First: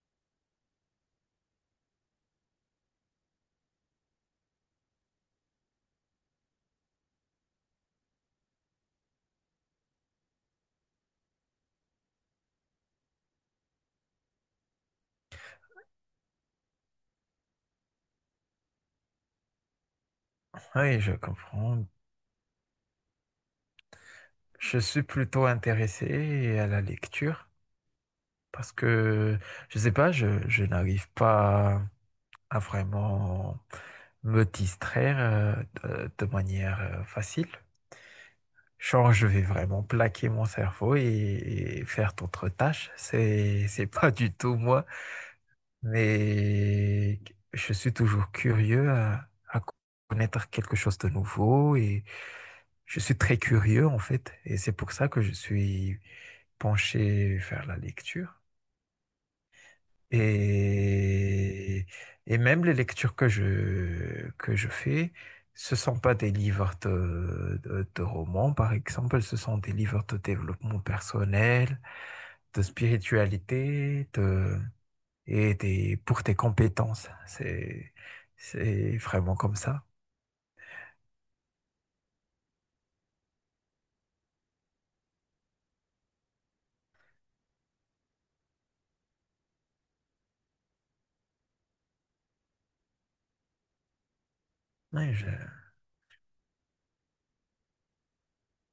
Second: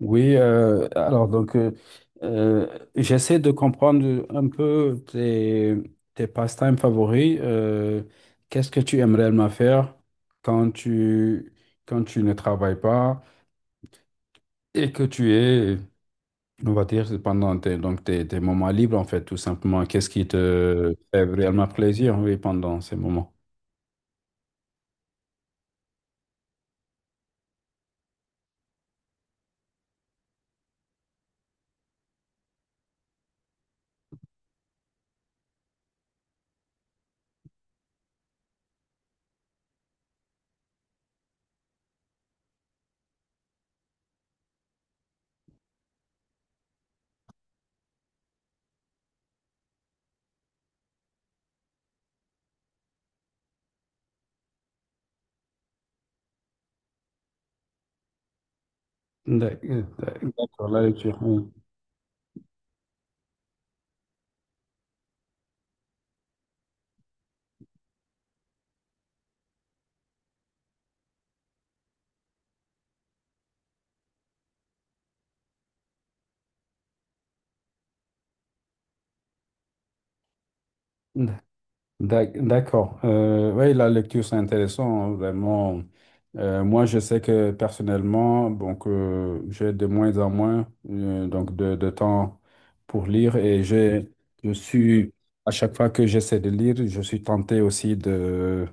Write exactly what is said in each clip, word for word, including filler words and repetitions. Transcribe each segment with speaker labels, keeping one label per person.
Speaker 1: Oui, euh, alors donc euh, euh, j'essaie de comprendre un peu tes, tes pastimes favoris. Euh, qu'est-ce que tu aimes réellement faire quand tu, quand tu ne travailles pas et que tu es, on va dire, pendant tes, donc tes, tes moments libres en fait, tout simplement. Qu'est-ce qui te
Speaker 2: Oui, je
Speaker 1: fait réellement
Speaker 2: comprends.
Speaker 1: plaisir, oui, pendant ces moments?
Speaker 2: Je suis plutôt intéressé à la lecture parce que, je sais pas, je, je n'arrive pas à vraiment me distraire euh, de, de manière euh, facile. Genre, je vais vraiment plaquer mon cerveau et, et faire d'autres tâches. C'est, c'est pas du tout moi. Mais je suis toujours curieux à, à connaître quelque chose de nouveau et je suis très curieux en fait. Et c'est pour ça que je suis penché vers la lecture.
Speaker 1: D'ac- D'accord, la lecture, oui.
Speaker 2: Et, et même les lectures que je, que je fais, ce sont pas des livres de, de, de romans, par exemple, ce sont des livres de développement personnel, de spiritualité, de et tes- pour tes compétences. C'est, c'est vraiment comme ça.
Speaker 1: D'ac- D'accord. Euh, oui, la lecture, c'est intéressant, hein, vraiment. Euh, moi, je sais que personnellement, donc, euh, j'ai de moins en moins euh, donc de, de temps pour lire et j'ai, je suis,
Speaker 2: Oui,
Speaker 1: à
Speaker 2: je-
Speaker 1: chaque fois que j'essaie de lire, je suis tenté aussi de,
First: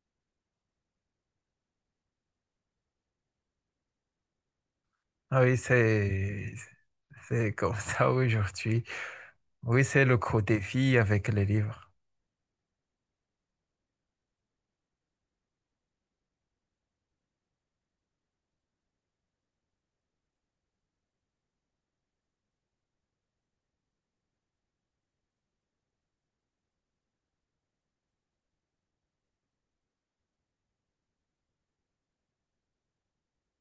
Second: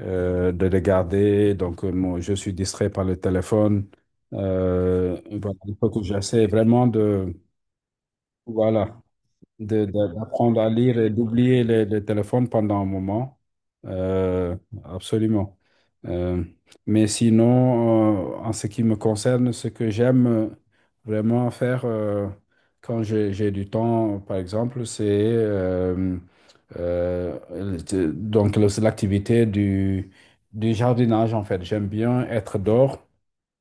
Speaker 1: euh, de regarder. Donc, euh, moi, je suis distrait par le téléphone. Euh,
Speaker 2: ah
Speaker 1: voilà,
Speaker 2: oui,
Speaker 1: il faut que j'essaie
Speaker 2: c'est,
Speaker 1: vraiment de,
Speaker 2: c'est comme ça aujourd'hui.
Speaker 1: voilà,
Speaker 2: Oui,
Speaker 1: de, de-
Speaker 2: c'est le gros
Speaker 1: d'apprendre à
Speaker 2: défi
Speaker 1: lire et
Speaker 2: avec les
Speaker 1: d'oublier les,
Speaker 2: livres.
Speaker 1: les téléphones pendant un moment. Euh, absolument. Euh, mais sinon, euh, en ce qui me concerne, ce que j'aime euh, vraiment faire euh, quand j'ai, j'ai du temps, par exemple, c'est euh, euh, le- donc le- l'activité du, du jardinage, en fait. J'aime bien être dehors.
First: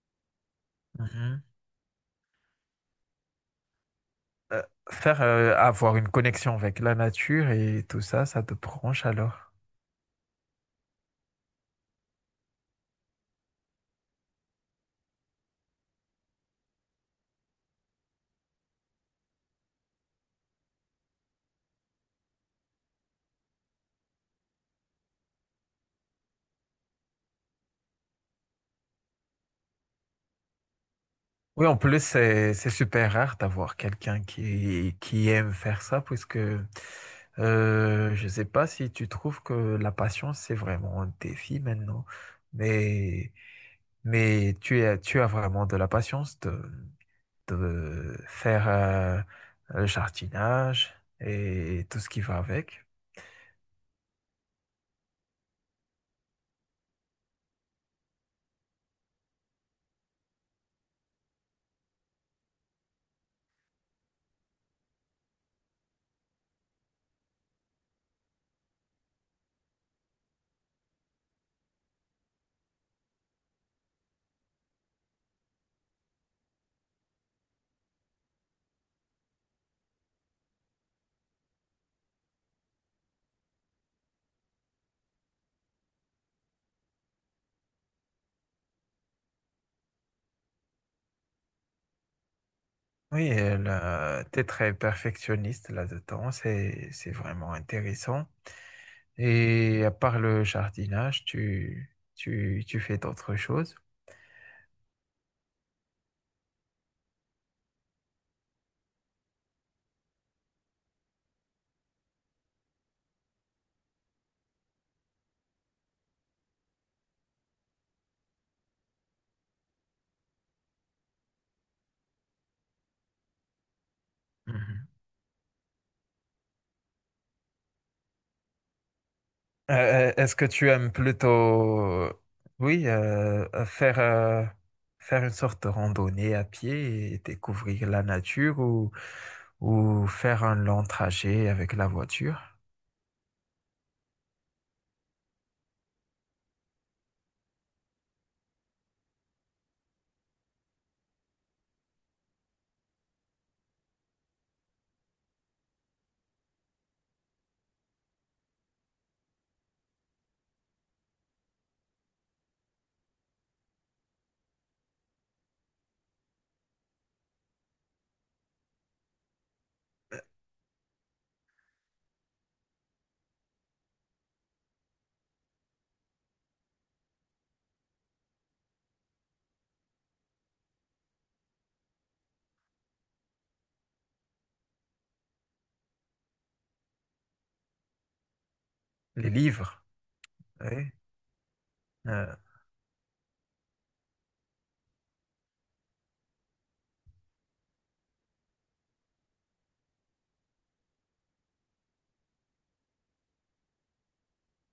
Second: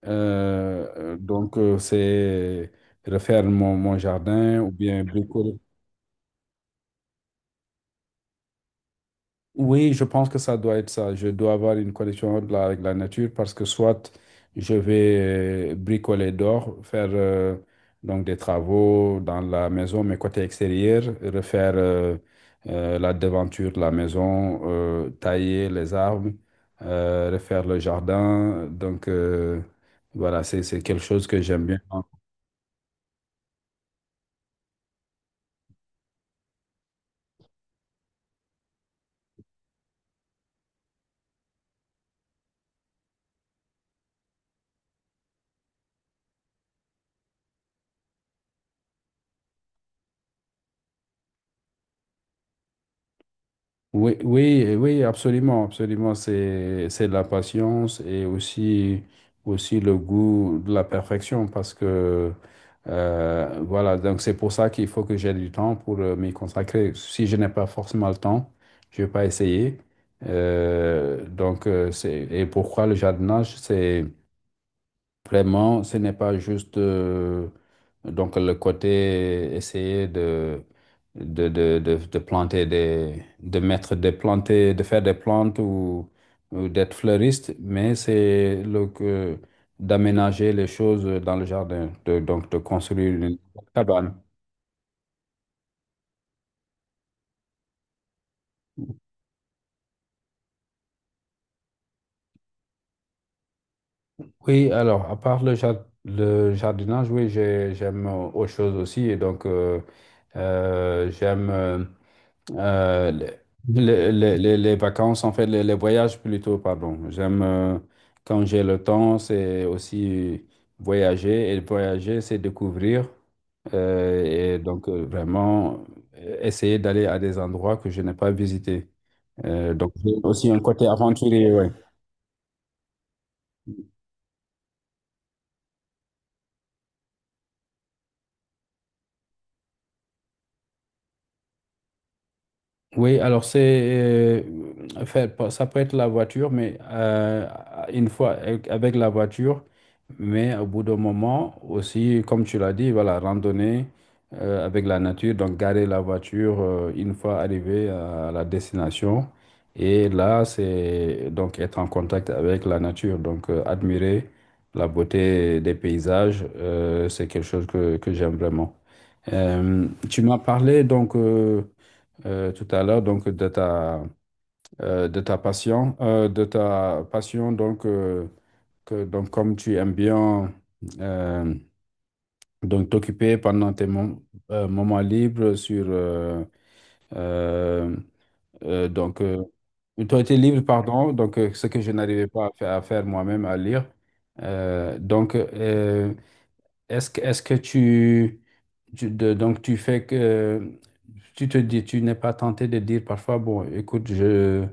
Speaker 1: Euh,
Speaker 2: Mhm.
Speaker 1: donc, euh, c'est refaire mon, mon jardin
Speaker 2: Euh,
Speaker 1: ou bien
Speaker 2: Faire euh,
Speaker 1: bricoler.
Speaker 2: avoir une connexion avec la nature et tout ça, ça te branche alors.
Speaker 1: Oui, je pense que ça doit être ça. Je dois avoir une connexion de la- avec la nature parce que soit je vais euh, bricoler dehors, faire euh, donc des travaux dans la maison, mais côté extérieur, refaire euh, euh, la devanture de la maison, euh, tailler les arbres, euh, refaire le jardin. Donc euh, voilà, c'est c'est quelque chose que j'aime
Speaker 2: Oui, en
Speaker 1: bien.
Speaker 2: plus, c'est c'est super rare d'avoir quelqu'un qui, qui aime faire ça, puisque euh, je ne sais pas si tu trouves que la passion, c'est vraiment un défi maintenant. Mais Mais tu as, tu as vraiment de la patience de, de faire euh, le jardinage et tout ce qui va avec.
Speaker 1: Oui, oui, euh, oui, absolument, absolument. C'est, c'est de la patience et aussi, aussi le goût de la perfection parce que, euh, voilà, donc c'est pour ça qu'il faut que j'ai du temps pour euh, m'y consacrer. Si je n'ai pas forcément le temps, je vais pas essayer. Euh, donc, euh, c'est, et pourquoi le jardinage, c'est, vraiment, ce n'est pas juste euh, donc le côté essayer de, de, de, de, de planter des, de mettre des planter, de faire des plantes ou, ou d'être fleuriste, mais c'est le que d'aménager les choses dans le jardin, de, donc de construire
Speaker 2: Oui,
Speaker 1: une cabane.
Speaker 2: tu es très perfectionniste là-dedans, c'est, c'est vraiment intéressant. Et à part le jardinage, tu, tu, tu fais d'autres choses.
Speaker 1: Oui, alors, à part le, jar- le jardinage, oui, j'ai- j'aime euh, autre chose aussi. Et donc, euh, euh, j'aime. Euh, Euh, les, les- les- les vacances, en fait, les, les voyages plutôt, pardon. J'aime, euh, quand j'ai le temps, c'est aussi voyager. Et voyager, c'est découvrir. Euh, et
Speaker 2: Mhm.
Speaker 1: donc, euh, vraiment, euh, essayer d'aller à des endroits que je n'ai pas visités.
Speaker 2: Euh,
Speaker 1: Euh, donc, j'ai
Speaker 2: euh, est-ce que
Speaker 1: aussi un
Speaker 2: tu
Speaker 1: côté
Speaker 2: aimes
Speaker 1: aventurier, ouais.
Speaker 2: plutôt, oui, euh, faire, euh, faire une sorte de randonnée à pied et découvrir la nature ou, ou faire un long trajet avec la voiture,
Speaker 1: Oui, alors c'est, euh, enfin, pas- ça peut être la voiture, mais euh, une fois avec avec la voiture, mais au bout d'un moment aussi, comme tu l'as dit, voilà, randonnée euh, avec la nature, donc garer la voiture euh, une fois arrivé à la destination, et là c'est donc être en contact avec la nature, donc euh, admirer la beauté des paysages, euh, c'est quelque chose que, que j'aime vraiment. Euh, tu m'as parlé donc. euh, euh, tout à l'heure, donc de ta, euh, de ta passion, euh, de ta passion, donc, euh, que, donc comme tu aimes bien euh, donc t'occuper pendant tes mom- euh, moments libres sur euh, euh, euh, donc
Speaker 2: les
Speaker 1: euh,
Speaker 2: livres,
Speaker 1: ton été libre,
Speaker 2: oui.
Speaker 1: pardon, donc euh, ce que je n'arrivais
Speaker 2: Euh,
Speaker 1: pas à faire, à faire moi-même, à lire. Euh, donc, euh, est-ce que, Est-ce que tu, tu- de- donc tu fais que tu te dis, tu n'es pas tenté de dire parfois, bon, écoute, je,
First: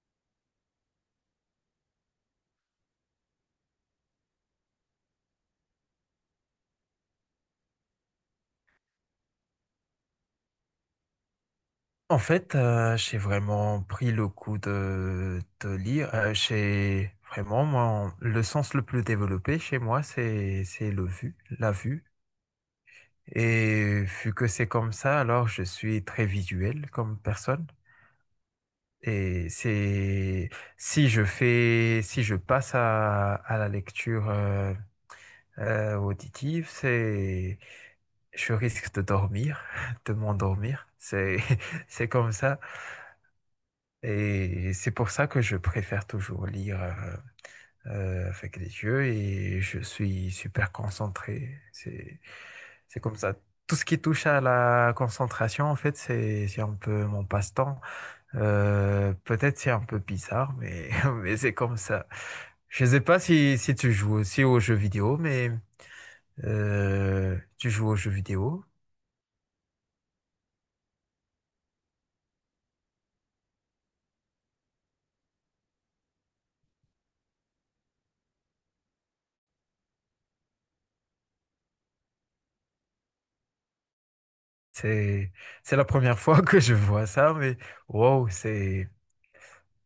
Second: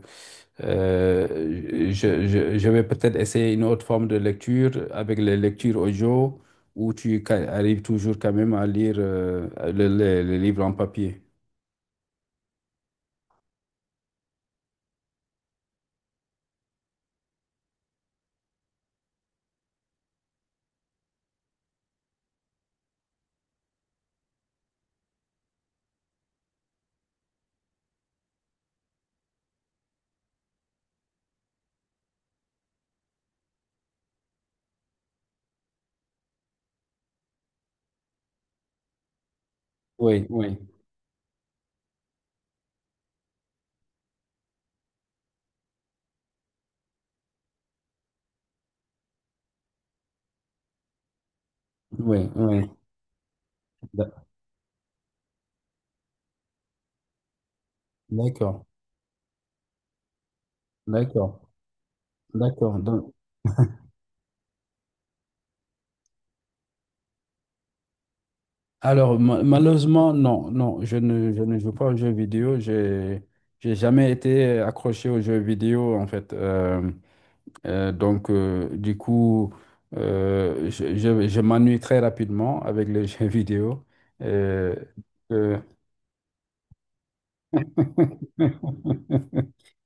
Speaker 1: euh, je, je, je vais peut-être essayer une autre forme de lecture avec les lectures audio, où tu ca- arrives toujours quand même à lire euh, le, le- le livre en papier.
Speaker 2: En fait, euh, j'ai vraiment pris le coup de, de lire. Euh, j'ai vraiment, mon- le sens le plus développé chez moi, c'est, c'est le vu, la vue. Et vu que c'est comme ça, alors je suis très visuel comme personne. Et c'est si je fais, si je passe à, à la lecture euh, euh, auditive, c'est je risque de dormir, de
Speaker 1: Oui, oui,
Speaker 2: m'endormir. C'est c'est comme ça. Et c'est pour ça que je préfère toujours lire euh, euh, avec les yeux et je suis super concentré. C'est
Speaker 1: oui, oui.
Speaker 2: c'est comme ça. Tout ce qui
Speaker 1: D'ac-
Speaker 2: touche à la concentration, en fait, c'est c'est un peu mon passe-temps.
Speaker 1: D'accord,
Speaker 2: Euh, peut-être c'est un peu bizarre, mais, mais
Speaker 1: d'accord,
Speaker 2: c'est comme ça.
Speaker 1: d'accord.
Speaker 2: Je ne sais
Speaker 1: Donc,
Speaker 2: pas si, si tu joues aussi aux jeux vidéo, mais euh, tu joues aux jeux vidéo.
Speaker 1: alors, ma- malheureusement, non, non, je ne, je ne joue pas aux jeux vidéo. J'ai, j'ai jamais été accroché aux jeux vidéo, en fait. Euh, euh, donc, euh, du coup, euh, je, je, je m'ennuie très rapidement avec les jeux vidéo. Euh,
Speaker 2: C'est,
Speaker 1: euh,
Speaker 2: c'est la première fois que je vois ça, mais wow, c'est,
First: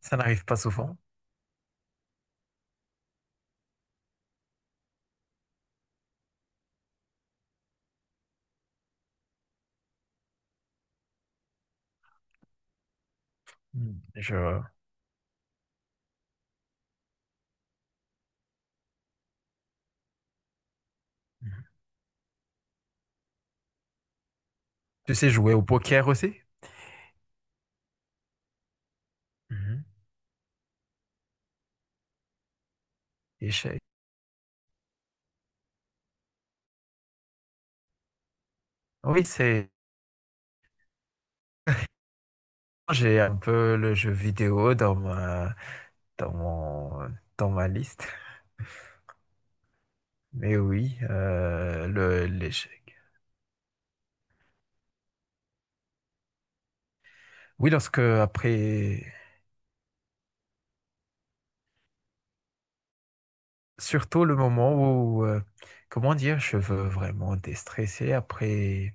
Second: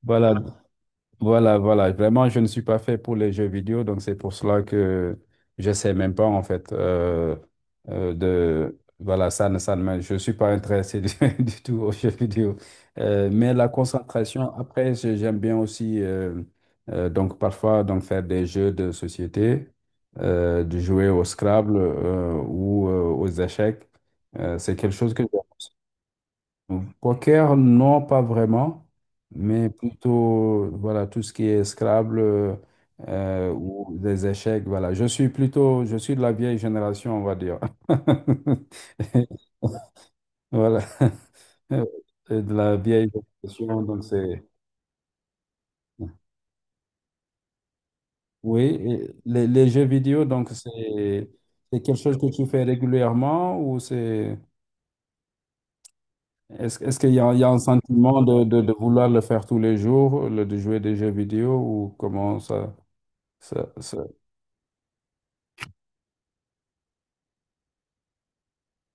Speaker 2: ça
Speaker 1: voilà,
Speaker 2: n'arrive pas souvent.
Speaker 1: Voilà, voilà. Vraiment, je ne suis pas fait pour les jeux vidéo, donc c'est pour cela que je sais même pas en fait euh, euh, de voilà ça ne ça ne me- je suis pas intéressé du, du tout aux jeux vidéo. Euh, mais la
Speaker 2: Mm.
Speaker 1: concentration
Speaker 2: Je,
Speaker 1: après je- j'aime bien aussi euh, euh, donc parfois donc faire des jeux de société, euh, de jouer au Scrabble euh, ou euh, aux échecs. Euh, c'est quelque chose
Speaker 2: tu
Speaker 1: que
Speaker 2: sais
Speaker 1: j'aime.
Speaker 2: jouer au poker aussi?
Speaker 1: Mm. Poker, non, pas vraiment, mais
Speaker 2: Mhm.
Speaker 1: plutôt, voilà, tout ce qui est Scrabble euh, euh,
Speaker 2: Échec.
Speaker 1: ou des échecs, voilà. Je suis plutôt, je suis de la vieille génération, on va dire.
Speaker 2: Oui, c'est,
Speaker 1: Voilà, et de la vieille
Speaker 2: j'ai un peu
Speaker 1: génération,
Speaker 2: le
Speaker 1: donc
Speaker 2: jeu
Speaker 1: c'est...
Speaker 2: vidéo dans ma, dans mon, dans ma liste.
Speaker 1: Oui, et les, les jeux vidéo, donc
Speaker 2: Mais oui,
Speaker 1: c'est c'est
Speaker 2: euh,
Speaker 1: quelque chose
Speaker 2: le,
Speaker 1: que tu fais
Speaker 2: l'échec.
Speaker 1: régulièrement ou c'est... Est-ce, est-ce qu'il y a, il y a un
Speaker 2: Oui, lorsque
Speaker 1: sentiment de, de, de
Speaker 2: après,
Speaker 1: vouloir le faire tous les jours, le, de jouer des jeux vidéo ou comment ça? Ça- ça-
Speaker 2: surtout le moment où, euh, comment dire, je veux vraiment déstresser après,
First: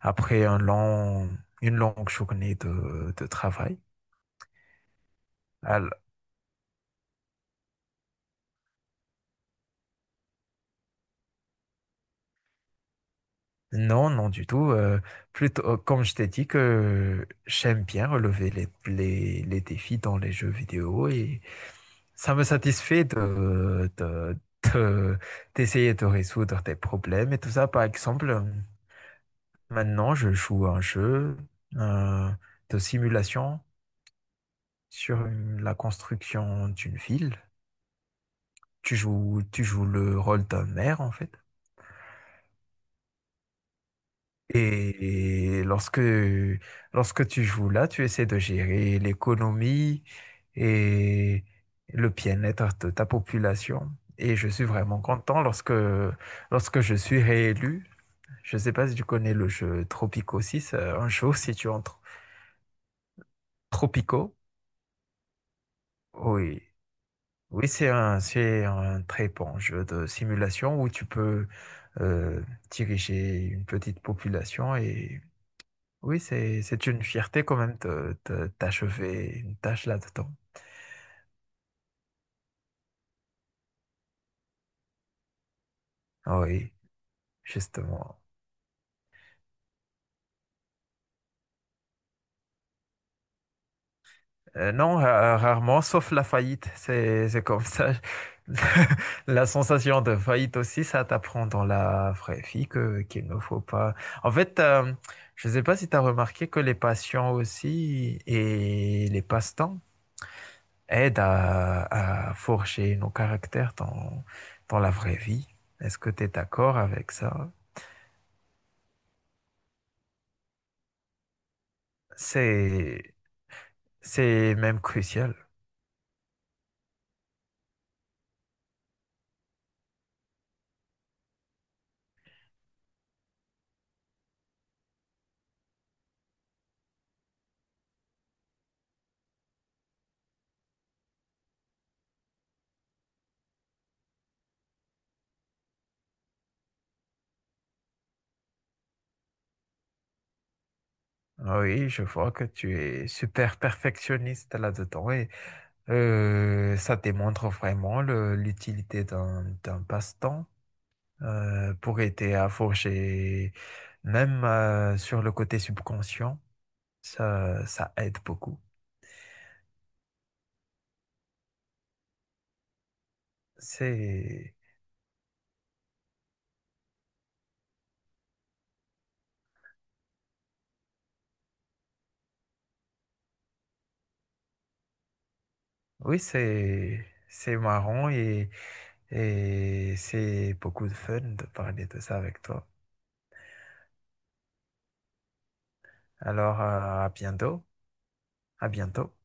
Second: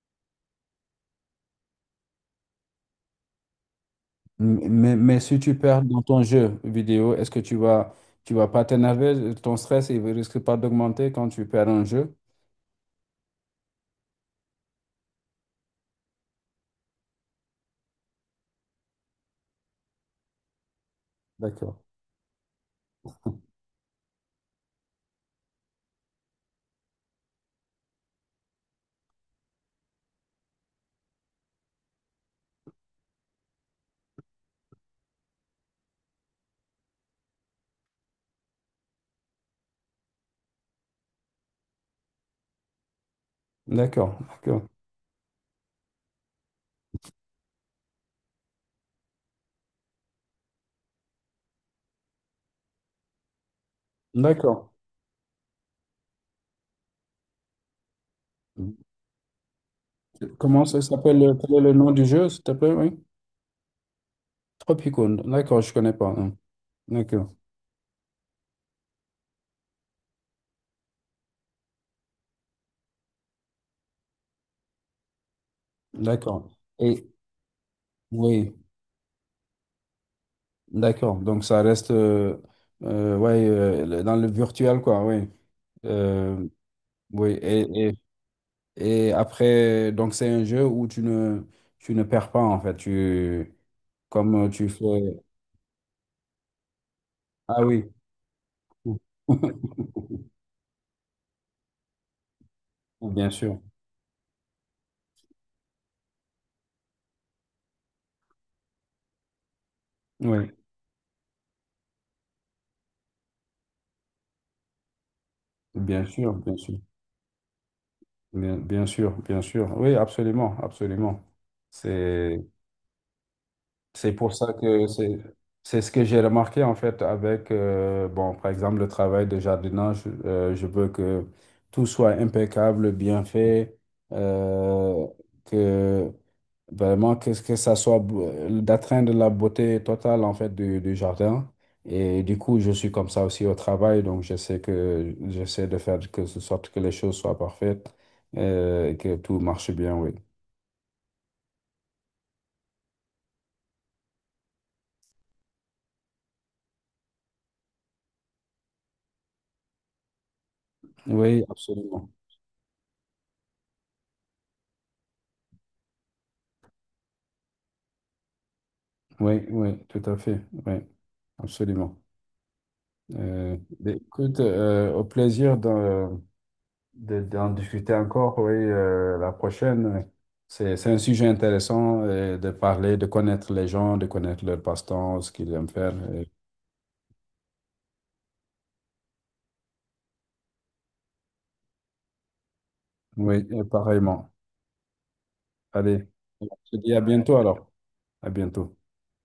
Speaker 2: après un long, une longue journée de, de travail.
Speaker 1: Mais, mais si tu perds
Speaker 2: Alors,
Speaker 1: dans ton jeu vidéo, est-ce que tu vas, tu vas pas t'énerver? Ton stress, il risque pas d'augmenter quand tu perds un jeu?
Speaker 2: non, non du tout. Euh, plutôt, euh, comme je t'ai dit que j'aime bien relever les, les, les défis dans les jeux vidéo et
Speaker 1: D'accord.
Speaker 2: ça me satisfait de, de, de- d'essayer de résoudre des problèmes et tout ça. Par exemple, maintenant, je joue à un jeu euh, de simulation sur une- la construction d'une ville. Tu joues, tu joues le rôle d'un maire, en fait.
Speaker 1: D'accord, d'accord,
Speaker 2: Et lorsque, lorsque tu joues là, tu essaies de gérer l'économie et le bien-être de ta population. Et je suis
Speaker 1: d'accord.
Speaker 2: vraiment content lorsque, lorsque je suis réélu. Je ne sais pas si tu connais le jeu Tropico
Speaker 1: Comment
Speaker 2: six.
Speaker 1: ça
Speaker 2: Euh, un
Speaker 1: s'appelle?
Speaker 2: jeu
Speaker 1: euh,
Speaker 2: si
Speaker 1: Quel est
Speaker 2: tu
Speaker 1: le nom
Speaker 2: entres
Speaker 1: du jeu, s'il te plaît? Oui.
Speaker 2: Tropico.
Speaker 1: Tropicone, d'accord, je connais pas. Non.
Speaker 2: Oui.
Speaker 1: D'accord,
Speaker 2: Oui, c'est un, c'est un très bon jeu de simulation où tu peux euh, diriger une petite population et oui,
Speaker 1: d'accord.
Speaker 2: c'est, c'est une
Speaker 1: Et
Speaker 2: fierté quand même de, de-
Speaker 1: oui,
Speaker 2: d'achever une tâche là-dedans.
Speaker 1: d'accord. Donc ça reste euh, euh, ouais, euh, le- dans le virtuel, quoi, oui.
Speaker 2: Ah
Speaker 1: Euh,
Speaker 2: oui,
Speaker 1: oui, et,
Speaker 2: justement.
Speaker 1: Et après, donc c'est un jeu où tu ne, tu ne perds pas en fait. Tu, comme tu
Speaker 2: Euh,
Speaker 1: fais...
Speaker 2: non, ra- rarement, sauf la faillite, c'est, c'est
Speaker 1: Ah
Speaker 2: comme
Speaker 1: oui,
Speaker 2: ça. La sensation de faillite aussi, ça t'apprend dans la vraie vie que, qu'il
Speaker 1: bien
Speaker 2: ne
Speaker 1: sûr.
Speaker 2: faut pas. En fait, euh, je ne sais pas si tu as remarqué que les passions aussi et les passe-temps,
Speaker 1: Oui,
Speaker 2: aide à, à forger nos caractères dans, dans la vraie vie. Est-ce
Speaker 1: bien
Speaker 2: que tu es
Speaker 1: sûr, bien
Speaker 2: d'accord
Speaker 1: sûr.
Speaker 2: avec ça?
Speaker 1: Bien, bien sûr, bien sûr. Oui, absolument, absolument. C'est,
Speaker 2: C'est,
Speaker 1: c'est pour ça
Speaker 2: c'est même
Speaker 1: que c'est,
Speaker 2: crucial.
Speaker 1: c'est ce que j'ai remarqué en fait avec, euh, bon, par exemple, le travail de jardinage. Euh, je veux que tout soit impeccable, bien fait, euh, que Vraiment, que, que ça soit beau- d'atteindre la beauté totale en fait du, du jardin. Et du coup, je suis comme ça aussi au travail, donc je sais que j'essaie de faire que ce sorte que les choses soient parfaites euh, et que tout marche bien, oui.
Speaker 2: Ah oui, je vois que tu es super perfectionniste là-dedans et euh, ça démontre vraiment le- l'utilité d'un d'un passe-temps
Speaker 1: Oui,
Speaker 2: euh, pour
Speaker 1: absolument.
Speaker 2: aider à forger, même euh, sur le côté subconscient, ça, ça aide beaucoup.
Speaker 1: Oui, oui, tout à fait. Oui, absolument. Euh, mais écoute,
Speaker 2: C'est
Speaker 1: euh, au plaisir de, de, d'en discuter encore, oui, euh, la prochaine. C'est, c'est un sujet intéressant euh, de parler, de connaître les gens, de connaître leur passe-temps, ce qu'ils aiment faire.
Speaker 2: oui,
Speaker 1: Et
Speaker 2: c'est c'est marrant et, et c'est beaucoup de fun de parler de ça avec toi.
Speaker 1: oui, et pareillement. Allez, je
Speaker 2: Alors,
Speaker 1: te dis à
Speaker 2: à à
Speaker 1: bientôt
Speaker 2: bientôt.
Speaker 1: alors. À
Speaker 2: À
Speaker 1: bientôt.
Speaker 2: bientôt.